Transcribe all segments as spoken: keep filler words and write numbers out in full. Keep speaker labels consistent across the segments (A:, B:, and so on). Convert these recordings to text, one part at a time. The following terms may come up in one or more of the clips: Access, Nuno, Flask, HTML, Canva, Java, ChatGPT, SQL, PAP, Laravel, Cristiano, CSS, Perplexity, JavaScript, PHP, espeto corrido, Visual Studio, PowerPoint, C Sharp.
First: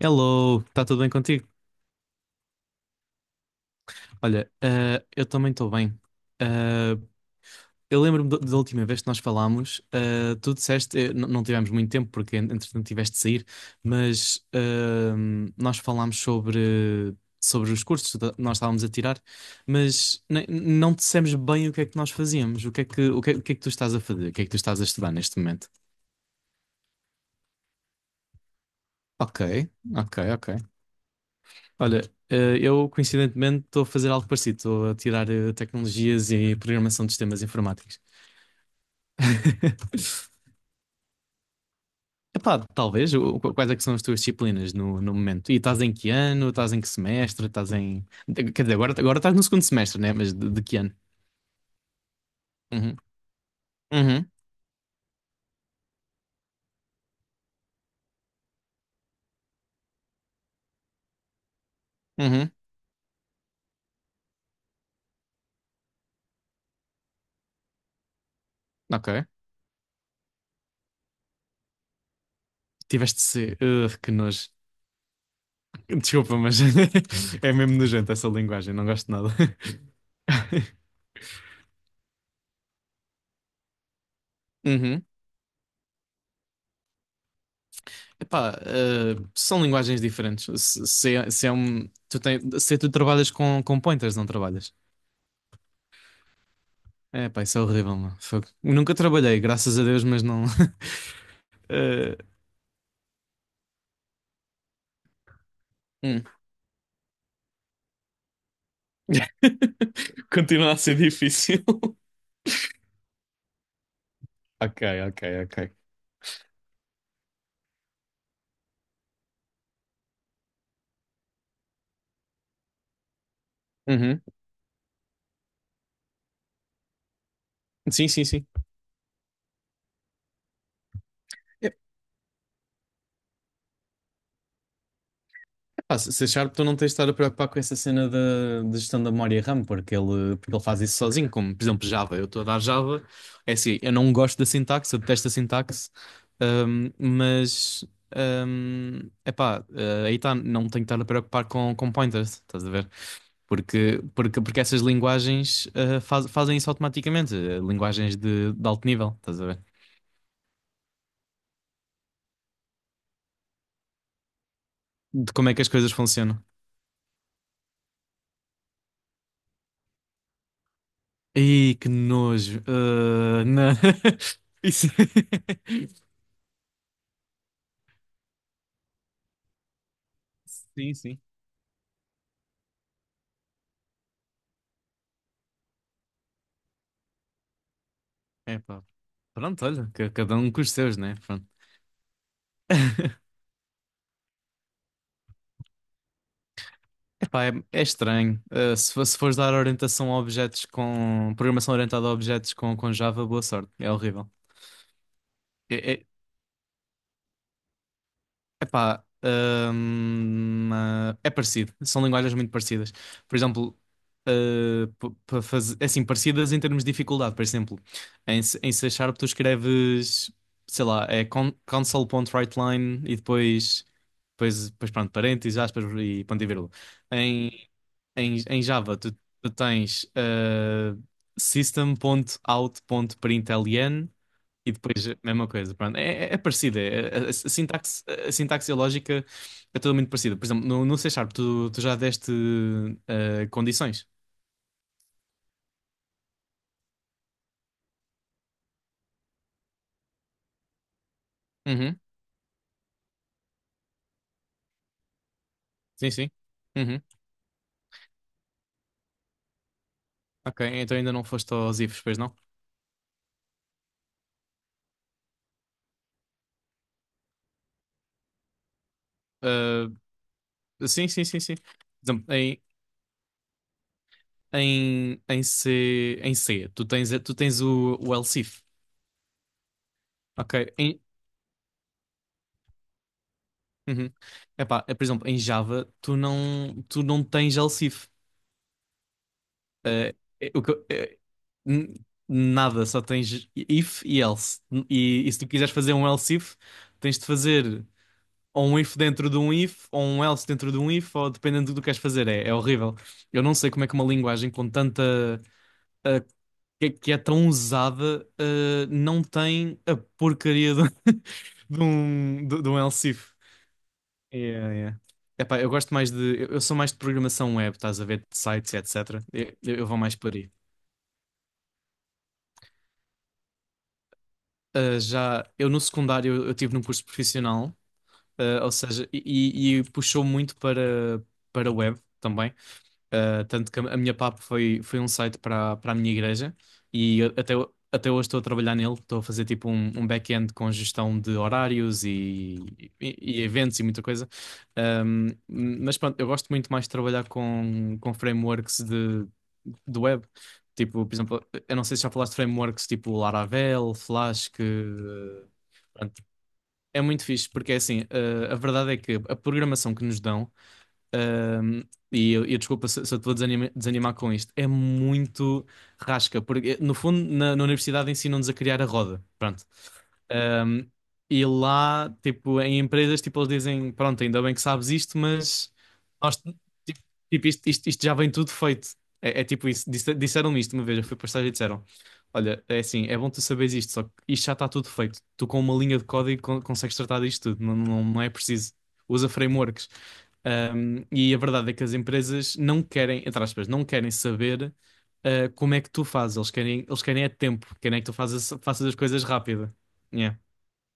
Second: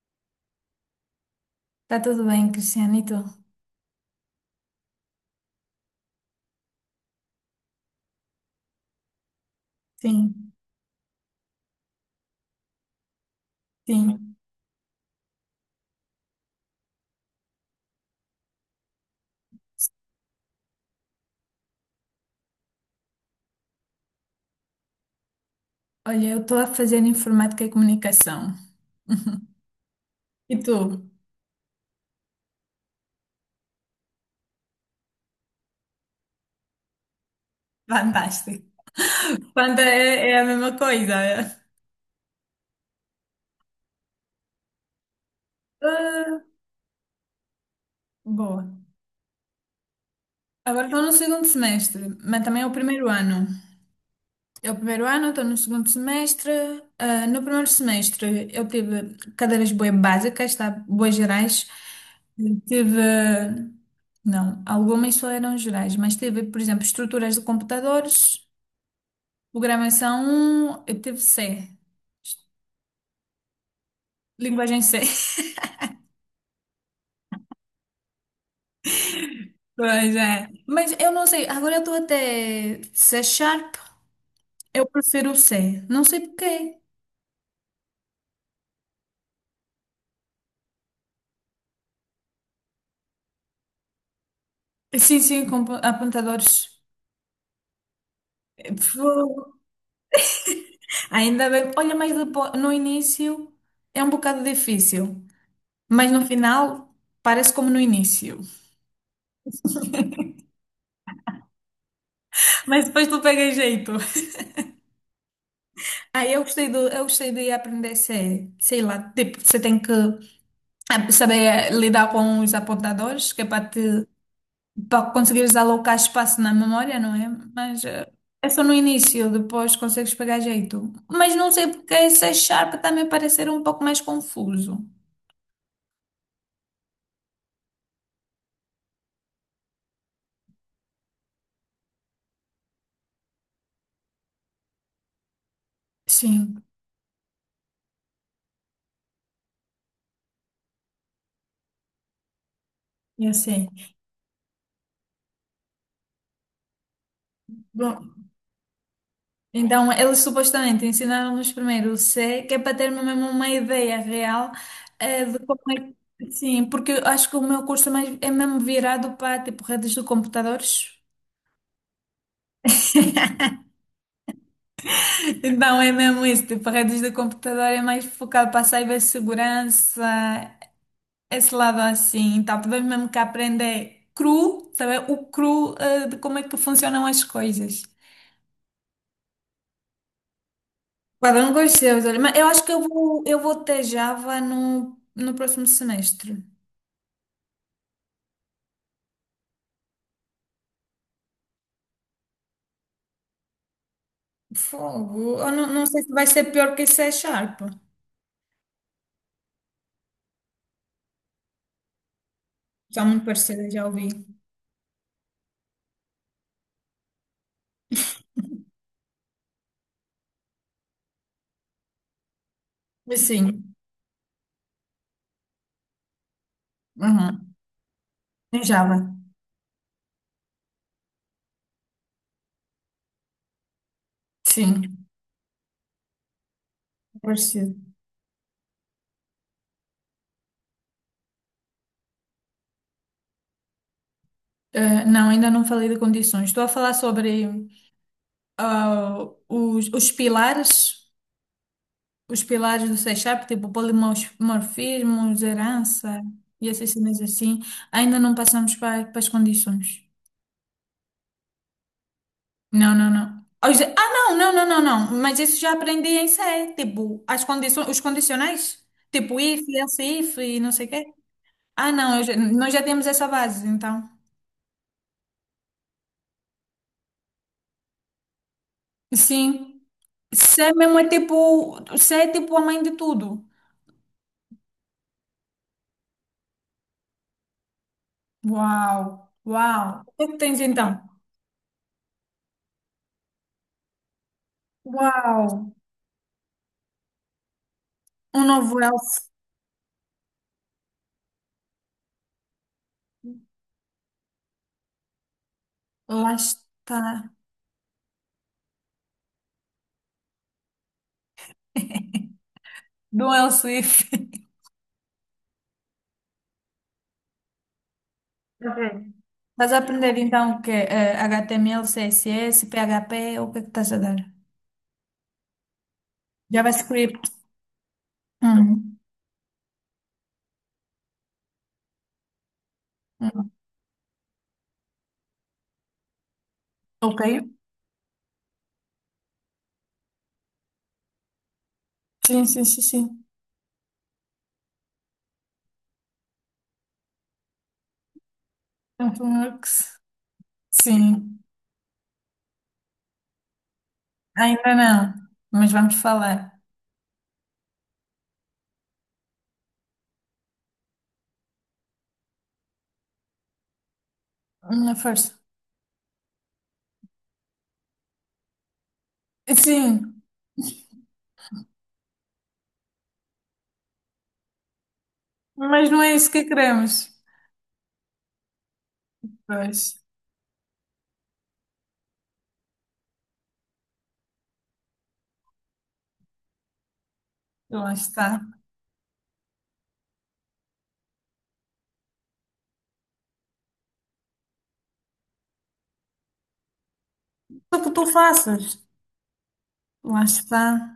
A: Hello, está tudo bem contigo?
B: Tá tudo bem, Cristiano, e tu?
A: Olha, eh, eu também estou bem. Eh, eu lembro-me do- da última vez que nós falámos, eh,
B: Sim,
A: tu disseste, eh, n- não tivemos muito tempo porque en- entretanto tiveste de sair,
B: sim.
A: mas ehm, nós falámos sobre, sobre os cursos que ta- nós estávamos a tirar, mas ne- não dissemos bem o que é que nós fazíamos, o que é que, o que, é o que é que tu estás a fazer, o que é que tu estás a estudar neste momento.
B: Olha, eu estou a fazer informática e comunicação.
A: Ok, ok, ok.
B: E tu?
A: Olha, eh, eu coincidentemente estou a fazer algo parecido, estou a tirar eh, tecnologias e programação de sistemas informáticos.
B: Fantástico. Fanta é, é a mesma coisa, é?
A: Epá, talvez, o- qu- quais é que são as tuas disciplinas no, no momento? E estás em que
B: Ah,
A: ano? Estás em que semestre? Estás em... de- Quer
B: boa.
A: dizer, agora, agora estás no segundo semestre, né? Mas de, de que
B: Agora
A: ano?
B: estou no segundo semestre, mas também é o
A: Uhum,
B: primeiro ano.
A: uhum,
B: É o primeiro ano, estou no segundo semestre. Ah, no primeiro semestre eu tive cadeiras bué básicas, tá? Bué gerais.
A: uhum,
B: Tive, não, algumas só eram gerais, mas tive, por exemplo, estruturas de computadores.
A: ok.
B: Programação, eu teve C.
A: Tiveste C. Ugh, que nojo.
B: Linguagem C.
A: Desculpa, mas é mesmo nojento essa linguagem, não gosto de nada.
B: Pois é. Mas eu não sei, agora eu estou até C Sharp, eu prefiro o C. Não sei porquê.
A: Epá, eh, são linguagens diferentes. Se, se, é se é um, tu tem, se tu trabalhas com, com, pointers, não trabalhas.
B: Sim, sim, com po- apontadores.
A: É, pá, isso é horrível, mano. Fogo. Nunca trabalhei,
B: Fogo.
A: graças a Deus, mas não.
B: Ainda bem. Olha, mas
A: Eh,
B: depois, no início é um bocado difícil. Mas no
A: hum.
B: final parece como no início.
A: Continua a ser difícil.
B: Mas depois tu pega jeito.
A: Ok, ok, ok.
B: Aí eu gostei do, eu gostei de aprender C, sei lá, tipo, você tem que ah, saber lidar com os apontadores, que é para te
A: Uhum.
B: para conseguires alocar espaço na memória, não é? Mas eh,
A: Sim, sim, sim.
B: é só no início, depois consegues pegar jeito. Mas não sei porque esse Sharp também pareceu um pouco mais confuso.
A: Ah, se se achar tu não tens de estar a preocupar com essa cena da de gestão da memória RAM, porque ele, porque ele faz isso sozinho, como por exemplo Java. Eu estou a dar Java, é assim, eu não gosto da sintaxe, eu detesto a sintaxe,
B: Sim,
A: ahm, mas ahm, epá, ah, aí está, não tenho que estar a preocupar com, com pointers, estás a ver?
B: eu sei.
A: Porque, porque, porque essas linguagens ah, faz- fazem isso automaticamente, ah, linguagens
B: Bom,
A: de, de alto nível, estás a ver?
B: então eles supostamente ensinaram-nos primeiro o C, que é para ter mesmo uma ideia real eh,
A: De
B: de
A: como é
B: como
A: que as
B: é
A: coisas
B: que.
A: funcionam.
B: Sim, porque eu acho que o meu curso é, mais, é mesmo virado para tipo redes de computadores.
A: Ih, que nojo. Ah, não. Isso.
B: Então é mesmo isso, tipo, redes de computador é mais focado para a cibersegurança
A: Sim, sim.
B: esse lado assim, então tivemos mesmo que aprender cru, saber o cru eh, de como é que funcionam as coisas.
A: É pá. Pronto, olha, ca- cada um com os seus, né?
B: Cada
A: Pronto.
B: um com os seus, olha, mas eu acho que eu vou, eu vou ter Java no, no próximo semestre.
A: Epá, é, é estranho. Ah, se, fo- se fores dar orientação a objetos com. Programação orientada a objetos com, com Java, boa sorte. É horrível.
B: Fogo, eu não,
A: É,
B: não sei
A: é,
B: se vai ser pior que C Sharp.
A: Epá, hum, ah, é parecido. São linguagens muito parecidas.
B: São muito
A: Por
B: parecidas,
A: exemplo,
B: já ouvi.
A: ah, p- para fazer, é assim, parecidas em termos de dificuldade. Por exemplo, em, C- em C Sharp tu escreves, sei lá, é con console.writeline e
B: Mas sim,
A: depois, depois, depois pronto, parênteses, aspas e ponto e vírgula.
B: uhum.
A: Em, em, em
B: Em
A: Java
B: Java,
A: tu, tu tens ah, system.out.println e
B: sim,
A: depois, eh, mesma coisa, pronto. É, é, é parecida. é- a, a- a
B: parecido.
A: sintaxe, a sintaxe e a lógica é tudo muito parecida. Por exemplo, no, no C Sharp, tu, tu já deste eh, condições?
B: Eh, não, ainda não falei de condições. Estou a falar sobre ah, os, os pilares.
A: Uhum.
B: Os pilares do C Sharp, tipo polimorfismos,
A: Sim,
B: herança
A: sim.
B: e essas
A: Uhum.
B: cenas assim, ainda não passamos para, para as condições.
A: Ok, então ainda não foste aos ifs, pois não?
B: Não, não, não. Ah, Os- Ah, não, não, não, não, não. Mas isso já aprendi em C, tipo, as condições, os condicionais, tipo if, else if e não sei
A: Eh,
B: o quê.
A: sim, sim, sim, sim. Por
B: Ah, não, eu
A: exemplo,
B: já-
A: em,
B: nós já temos essa base, então.
A: em, em C, em C, tu tens, tu tens o, o else if.
B: Sim.
A: Ok.
B: C mesmo
A: Em,
B: é tipo, C é tipo a mãe de tudo.
A: uhum. Epá, é, por exemplo, em Java, tu não, tu não tens else if.
B: Uau, uau. O
A: Eh,
B: que é que
A: eh,
B: tens
A: o que eu-
B: então?
A: eh, n- Nada, só tens if e else. E, e se
B: Uau,
A: tu quiseres fazer um else if, tens de fazer
B: um
A: ou um
B: novo
A: if
B: elfo.
A: dentro de um if, ou um else dentro de um if, ou dependendo do que queres fazer. É, é horrível. Eu não sei como é que uma linguagem com tanta. eh,
B: Lá
A: que, que é
B: está.
A: tão usada, eh, não tem a porcaria de, de um, de, de um else
B: Do
A: if.
B: El Swift.
A: Yeah, yeah. Epá, eu gosto mais de. Eu eu sou mais de programação web, estás a ver, de
B: Tá.
A: sites, et cetera. Eu,
B: Estás a
A: eu vou
B: aprender
A: mais por
B: então
A: aí.
B: o que H T M L, C S S, P H P, o que é que estás a dar?
A: Uh, já eu no secundário eu, eu tive num curso
B: JavaScript.
A: profissional, uh, ou
B: Uhum.
A: seja, e, e- e puxou muito para para web também. Uh,
B: Uhum.
A: tanto que a a minha P A P foi, foi um site para, para, a minha igreja e
B: Ok.
A: eu- até, ho- até hoje estou a trabalhar nele. Estou a fazer tipo um, um back-end com gestão de horários
B: Sim,
A: e,
B: sim, sim,
A: e,
B: sim.
A: e eventos e muita coisa. Um, mas pronto, eu gosto muito mais de trabalhar com, com frameworks de,
B: Frameworks.
A: de web. Tipo, por
B: Sim.
A: exemplo, eu não sei se já falaste de frameworks tipo Laravel, Flask. Que,
B: Ainda não,
A: uh,
B: mas vamos
A: pronto,
B: falar.
A: é muito fixe porque é assim, uh, a verdade é que a programação que nos dão. Um, e eu, eu desculpa se, se eu te vou desanima- desanimar com isto. É
B: Na força.
A: muito rasca, porque no fundo na, na universidade ensinam-nos a criar a roda. Pronto.
B: Sim,
A: Um, e lá, tipo, em empresas, tipo, eles dizem, pronto, ainda bem que sabes isto, mas
B: mas não é isso
A: nós,
B: que
A: tipo,
B: queremos.
A: tipo, isto, isto, isto já vem tudo feito. É, é tipo isso.
B: Pois,
A: Disse- Disseram-me isto uma vez, eu fui para o estágio e disseram, olha, é assim, é bom tu saberes isto, só que isto já está tudo feito. Tu com uma linha de código con- consegues tratar disto tudo, não,
B: lá
A: não, não é
B: está.
A: preciso. Usa frameworks. Um, e a verdade é que as empresas não querem, entre aspas, não querem saber uh, como é que tu fazes. Eles querem, eles querem é tempo,
B: O que
A: querem é
B: tu
A: que tu fazes,
B: faças?
A: faças as coisas rápido.
B: Lá
A: Yeah.
B: está.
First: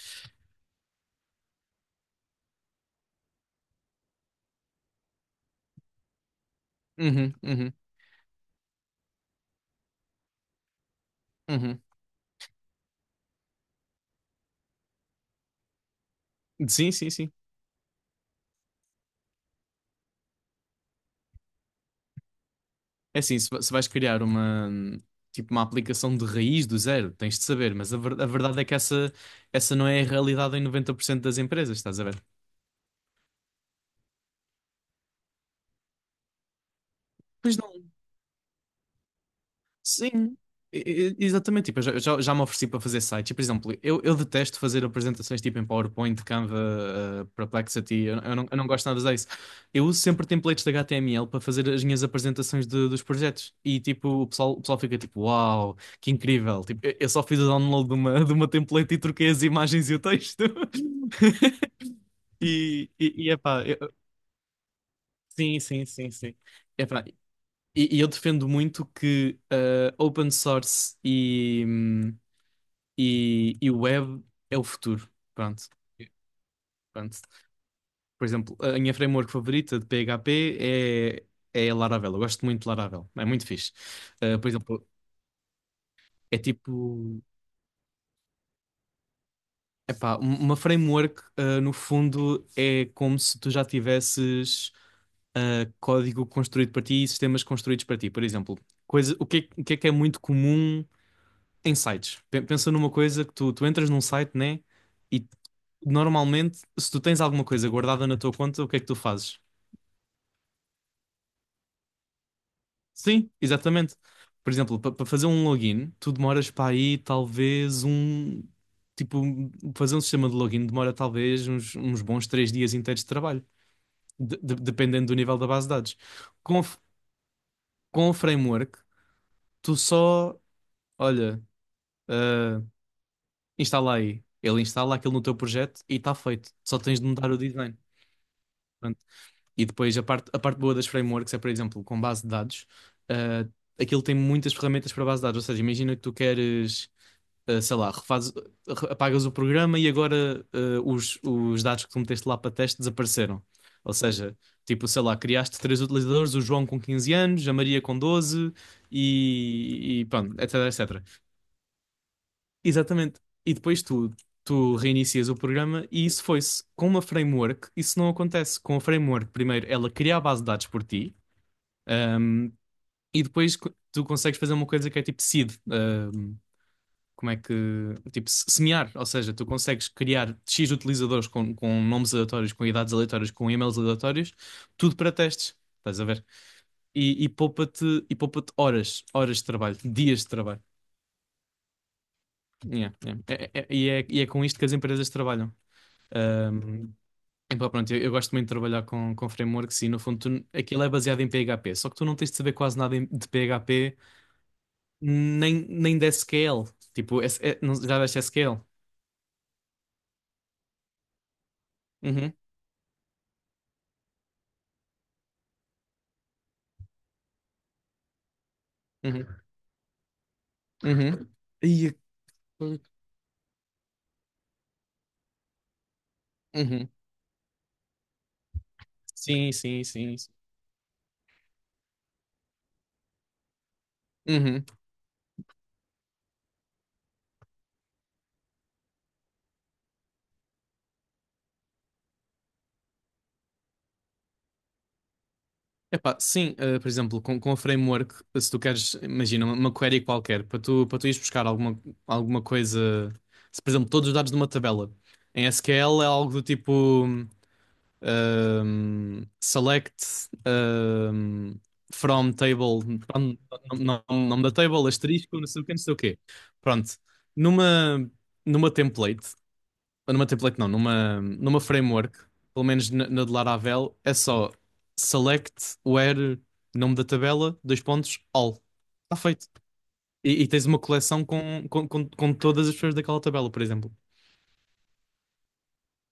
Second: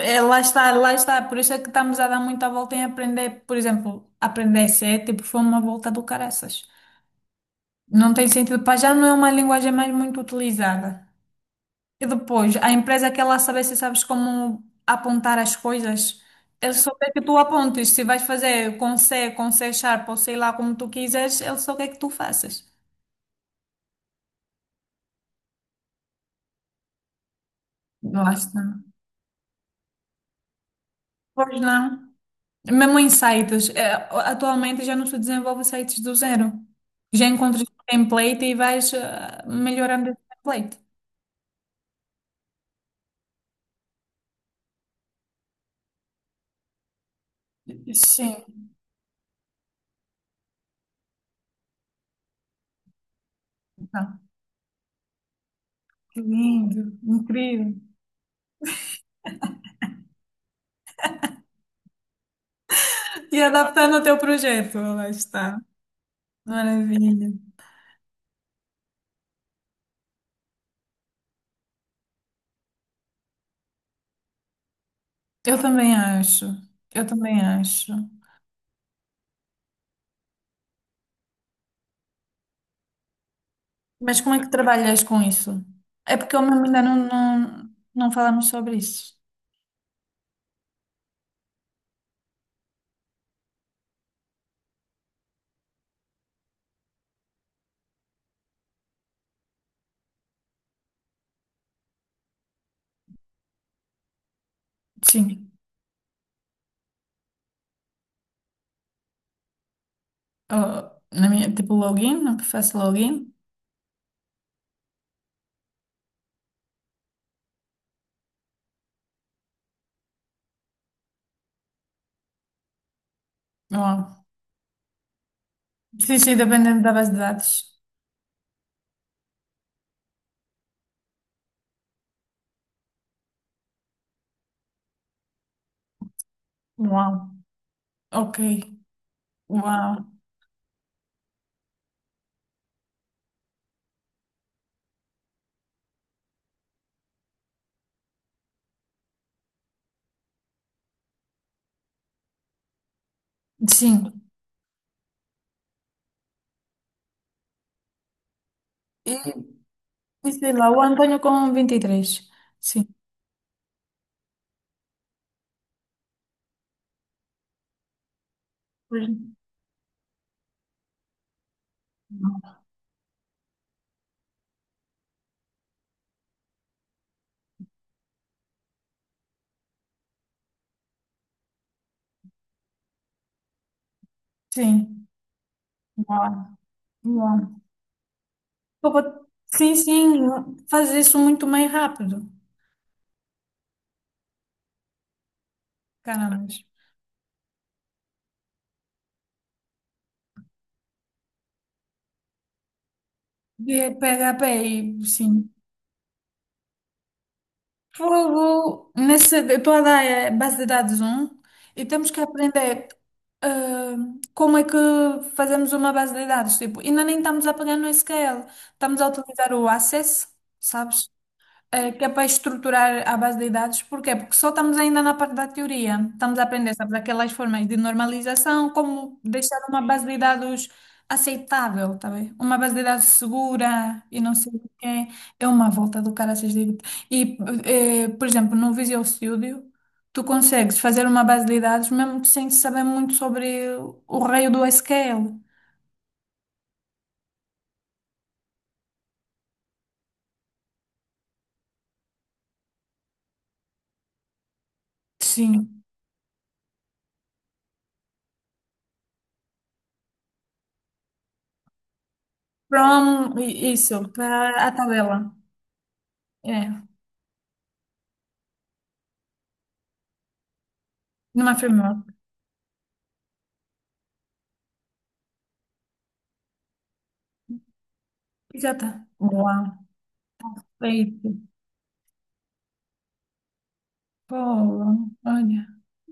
B: É, lá está, lá está. Por isso é que estamos a dar muita volta em aprender, por exemplo, aprender C, tipo, foi uma volta do caraças.
A: Uhum, uhum,
B: Não tem sentido, para já não é uma linguagem mais muito utilizada.
A: uhum.
B: E depois, a empresa quer lá saber se sabes como apontar as coisas. Ele
A: Sim,
B: só
A: sim,
B: quer que
A: sim.
B: tu apontes. Se vais fazer com C, com C Sharp ou sei lá como tu quiseres, ele só quer que tu faças.
A: É assim, se, va- se vais criar uma, hum, tipo, uma aplicação de raiz do zero, tens de saber, mas a, ver- a
B: Lá está.
A: verdade é que essa, essa não é a realidade em noventa por cento das
B: Pois
A: empresas, estás a
B: não.
A: ver?
B: Mesmo em sites, eh, atualmente já não se desenvolve sites do zero. Já
A: Pois
B: encontras um
A: não.
B: template e vais eh, melhorando esse
A: Sim,
B: template.
A: e- e- exatamente. Tipo, eu já, já já me ofereci para fazer sites. E, Por exemplo, eu, eu detesto fazer apresentações tipo em PowerPoint, Canva, eh, Perplexity. Eu, eu não, eu
B: Sim,
A: não gosto nada disso. Eu uso sempre templates de H T M L para fazer as minhas apresentações de- dos projetos. E tipo,
B: tá.
A: o pessoal, o pessoal fica tipo, uau, que
B: Que
A: incrível.
B: lindo,
A: Tipo, eu, eu só fiz o
B: incrível.
A: download de uma, de uma template e troquei as imagens e o texto. E, e, e
B: E
A: epá,
B: adaptando
A: eu-
B: ao teu projeto, lá
A: sim,
B: está.
A: sim, sim, sim. Epá,
B: Maravilha.
A: e, e eu defendo muito que ah, open source e, hum, e, e web é o futuro.
B: Eu
A: Pronto.
B: também acho, eu
A: Pronto.
B: também acho.
A: Por exemplo, a minha framework favorita de P H P é, é a Laravel. Eu gosto muito de Laravel. É muito fixe.
B: Mas como
A: Ah,
B: é
A: por
B: que
A: exemplo,
B: trabalhas com isso? É porque
A: é
B: eu mesmo ainda não,
A: tipo.
B: não, não falamos sobre isso.
A: Epá, um- uma framework, ah, no fundo, é como se tu já tivesses ah, código construído para ti e sistemas construídos para ti. Por exemplo, coisa, o que é, o que é que é muito comum? Em sites. Pe- Pensa numa coisa que tu, tu entras num site, né? E
B: Sim.
A: normalmente, se tu tens alguma coisa guardada na tua conta, o que é que tu fazes?
B: Eu, na minha, tipo, login, faço login.
A: Sim, exatamente. Por exemplo, para fazer um login, tu demoras para aí talvez um. Tipo, fazer um sistema de login demora talvez uns, uns bons três dias inteiros de trabalho,
B: Oh.
A: de- de- dependendo do nível da base de dados.
B: Sim, sim,
A: Com, o f-
B: dependendo da base de dados.
A: com o framework, tu só, olha, ah, instala aí. Ele instala aquilo no teu projeto e está feito. Só tens de
B: Uau,
A: mudar o design.
B: ok,
A: Pronto. E
B: uau,
A: depois a parte, a parte boa das frameworks é, por exemplo, com base de dados, ah, aquilo tem muitas ferramentas para base de dados. Ou seja, imagina que tu queres, ah, sei lá, refazes, re- apagas o programa e agora ah, os, os dados que tu meteste lá para teste desapareceram. Ou
B: sim.
A: seja, tipo, sei lá, criaste três utilizadores, o João com quinze anos, a Maria com doze
B: E,
A: e, e
B: e
A: pronto,
B: sei
A: etc,
B: lá, o
A: et cetera.
B: Antônio com vinte e três, sim.
A: Exatamente. E depois tu, tu reinicias o programa e isso foi-se. Com uma framework, isso não acontece. Com a framework,
B: Pois-
A: primeiro ela cria a base de dados por ti, ahm, e depois co- tu consegues fazer uma coisa que é tipo seed. Ahm, como é que. Tipo, se- semear. Ou seja, tu consegues criar X utilizadores com, com, nomes aleatórios, com idades aleatórias, com e-mails aleatórios, tudo
B: Sim,
A: para testes. Estás a ver?
B: uau,
A: E, e
B: uau.
A: poupa-te e poupa-te
B: Pô, pô,
A: horas, horas de
B: sim,
A: trabalho, dias de
B: sim,
A: trabalho.
B: faz isso muito mais rápido.
A: Yeah, yeah. É- é- é- e, é, e é com isto que as empresas trabalham.
B: Caramba.
A: Um, Epá, pronto, eu, eu gosto muito de trabalhar com, com, frameworks e no fundo tu- aquilo é baseado em P H P, só que tu não tens de saber quase nada em- de
B: E é
A: P H P
B: P H P, e sim.
A: nem, nem de sequel. Tipo, S- é- não- já deste sequel?
B: Fogo nessa tua ideia é base de dados um e temos que
A: Uhum,
B: aprender ah, como é que fazemos uma base de dados. Tipo, ainda nem estamos a pegar no S Q L, estamos a
A: uhum,
B: utilizar o Access, sabes?
A: uhum.
B: Eh,
A: Ia-
B: que é para estruturar à base de dados, porquê? Porque só estamos ainda na parte da teoria. Estamos a aprender,
A: Uhum.
B: sabes, aquelas formas de normalização, como
A: Sim,
B: deixar uma
A: sim,
B: base de
A: sim, sim.
B: dados aceitável, tá bem? Uma base de dados segura e não sei
A: Uhum.
B: o quê. É uma volta do caraças, digo. E, eh, por exemplo, no Visual Studio, tu consegues fazer uma base de dados mesmo sem saber muito sobre o raio do S Q L.
A: Epá, sim, eh, por exemplo, com, com o framework, se tu queres, imagina, uma, uma query qualquer, para tu, para tu ires buscar alguma, alguma coisa, se, por exemplo, todos os dados de uma tabela, em
B: Sim.
A: S Q L é algo do tipo. Um, select um, from table,
B: From,
A: pronto,
B: i- isso,
A: nome, nome da
B: para a
A: table,
B: tabela.
A: asterisco, não sei o quê, não sei o quê.
B: É,
A: Pronto, numa, numa template, numa template não, numa,
B: numa
A: numa
B: framework.
A: framework, pelo menos na, na de Laravel, é só select where, nome da tabela, dois pontos, all.
B: Exato.
A: Está feito.
B: Boa.
A: E, e tens uma
B: É
A: coleção
B: isso.
A: com, com, com, com todas as pessoas daquela tabela, por exemplo.
B: Pô, olha.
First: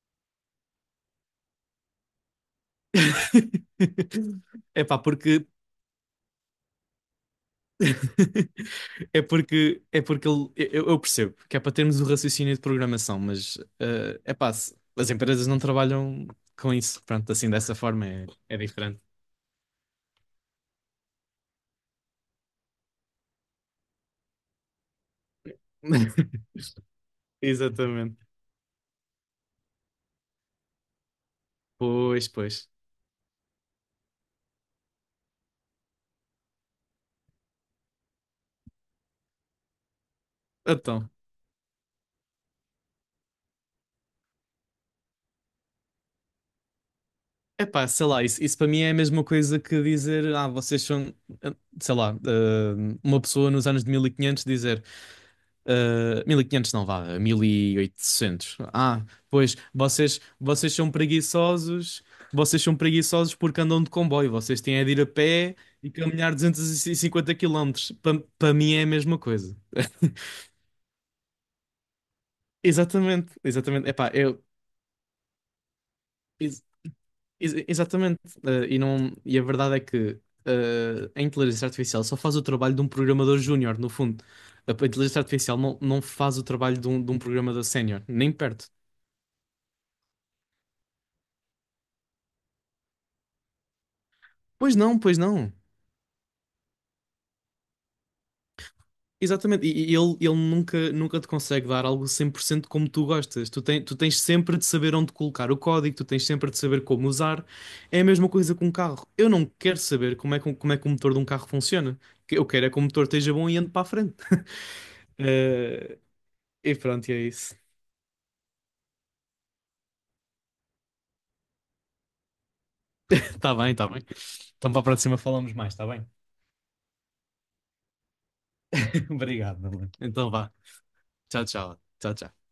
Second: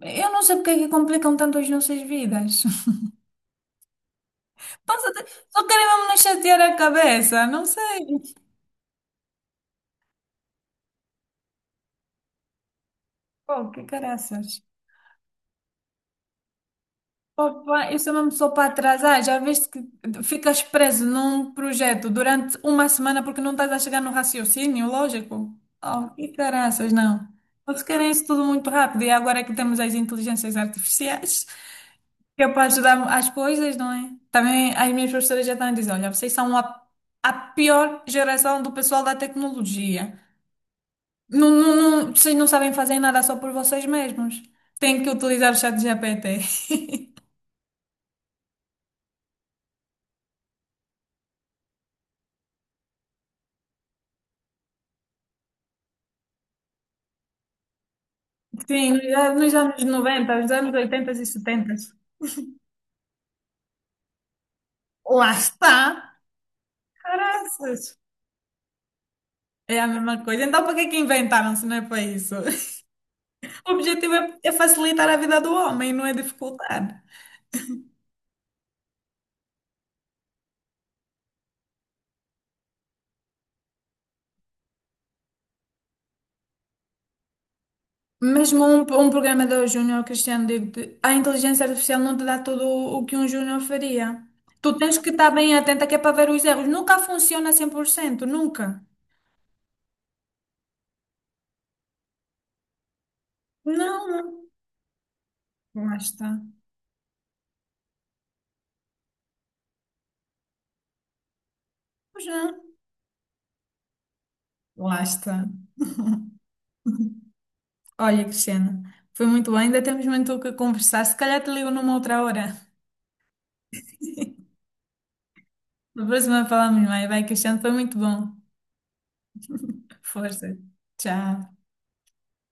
B: Eu não sei porque é que complicam tanto as nossas vidas.
A: é Epá,
B: Passa-
A: porque
B: Só querem mesmo nos chatear a cabeça. Não sei.
A: É porque, é porque ele, eu, eu percebo que é para termos o raciocínio de programação, mas
B: Pô, que
A: eh, é
B: caraças.
A: pá, se- as empresas não trabalham com isso. Pronto, assim dessa
B: Opa, eu
A: forma
B: sou
A: é,
B: mesmo só
A: é
B: para
A: diferente.
B: atrasar. Já viste que ficas preso num projeto durante uma semana porque não estás a chegar no raciocínio lógico? Oh, que caraças, não. Eles querem
A: Exatamente.
B: isso tudo muito rápido e agora é que temos as inteligências artificiais,
A: Pois,
B: que é para
A: pois.
B: ajudar as coisas, não é? Também as minhas professoras já estão a dizer, olha, vocês são a, a pior geração do pessoal da tecnologia.
A: Então,
B: Não, não, não, vocês não sabem fazer nada só por vocês mesmos. Têm que utilizar o chat G P T.
A: é pá, sei lá, isso, isso para mim é a mesma coisa que dizer, ah, vocês são, eh, sei lá, eh, uma pessoa nos anos de mil e quinhentos dizer. Uh, mil e quinhentos não vá, mil e oitocentos.
B: Sim,
A: Ah,
B: já nos
A: pois,
B: anos
A: vocês,
B: noventa, os anos
A: vocês são
B: oitenta e setenta.
A: preguiçosos, vocês são preguiçosos porque andam de comboio, vocês têm é de ir a
B: Lá
A: pé e
B: está.
A: caminhar duzentos e cinquenta quilómetros.
B: Caraças.
A: Para mim é a mesma coisa.
B: É a mesma coisa. Então, para que é que inventaram se não é para isso?
A: Exatamente,
B: O
A: exatamente. Epá,
B: objetivo é,
A: eu,
B: é facilitar a vida do homem, não é
A: ex-
B: dificultar.
A: ex- exatamente. Uh, e, não, e a verdade é que uh, a inteligência artificial só faz o trabalho de um programador júnior, no fundo. A inteligência artificial não, não faz o trabalho de um, de um programador sénior, nem
B: Mesmo
A: perto.
B: um, um programador júnior, Cristiano, digo-te, a inteligência artificial não te dá tudo o o que um júnior faria. Tu
A: Pois
B: tens
A: não,
B: que
A: pois
B: estar bem
A: não.
B: atenta que é para ver os erros. Nunca funciona cem por cento nunca.
A: Exatamente, e e ele, ele nunca, nunca te consegue dar algo cem por cento como tu gostas. Tu, tem, tu
B: Não,
A: tens
B: não.
A: sempre de saber onde colocar o código,
B: Lá
A: tu tens
B: está.
A: sempre de saber como usar. É a mesma coisa com um carro. Eu não quero saber como é que, um- como é que o motor de um carro funciona.
B: Pois
A: O que Eu
B: não.
A: quero é que o motor esteja bom e ande para a frente.
B: Lá está.
A: Eh, e pronto, e é isso.
B: Olha, Cristiano, foi muito bom. Ainda temos muito o que conversar. Se calhar te ligo numa outra hora.
A: Tá bem, tá bem. Então para a próxima falamos mais, tá
B: Na
A: bem?
B: próxima falamos mais. Vai, Cristiano, foi muito bom.
A: Obrigado, Nuno. Então vá.
B: Força.
A: Tchau,
B: Tchau.
A: tchau. Tchau, tchau.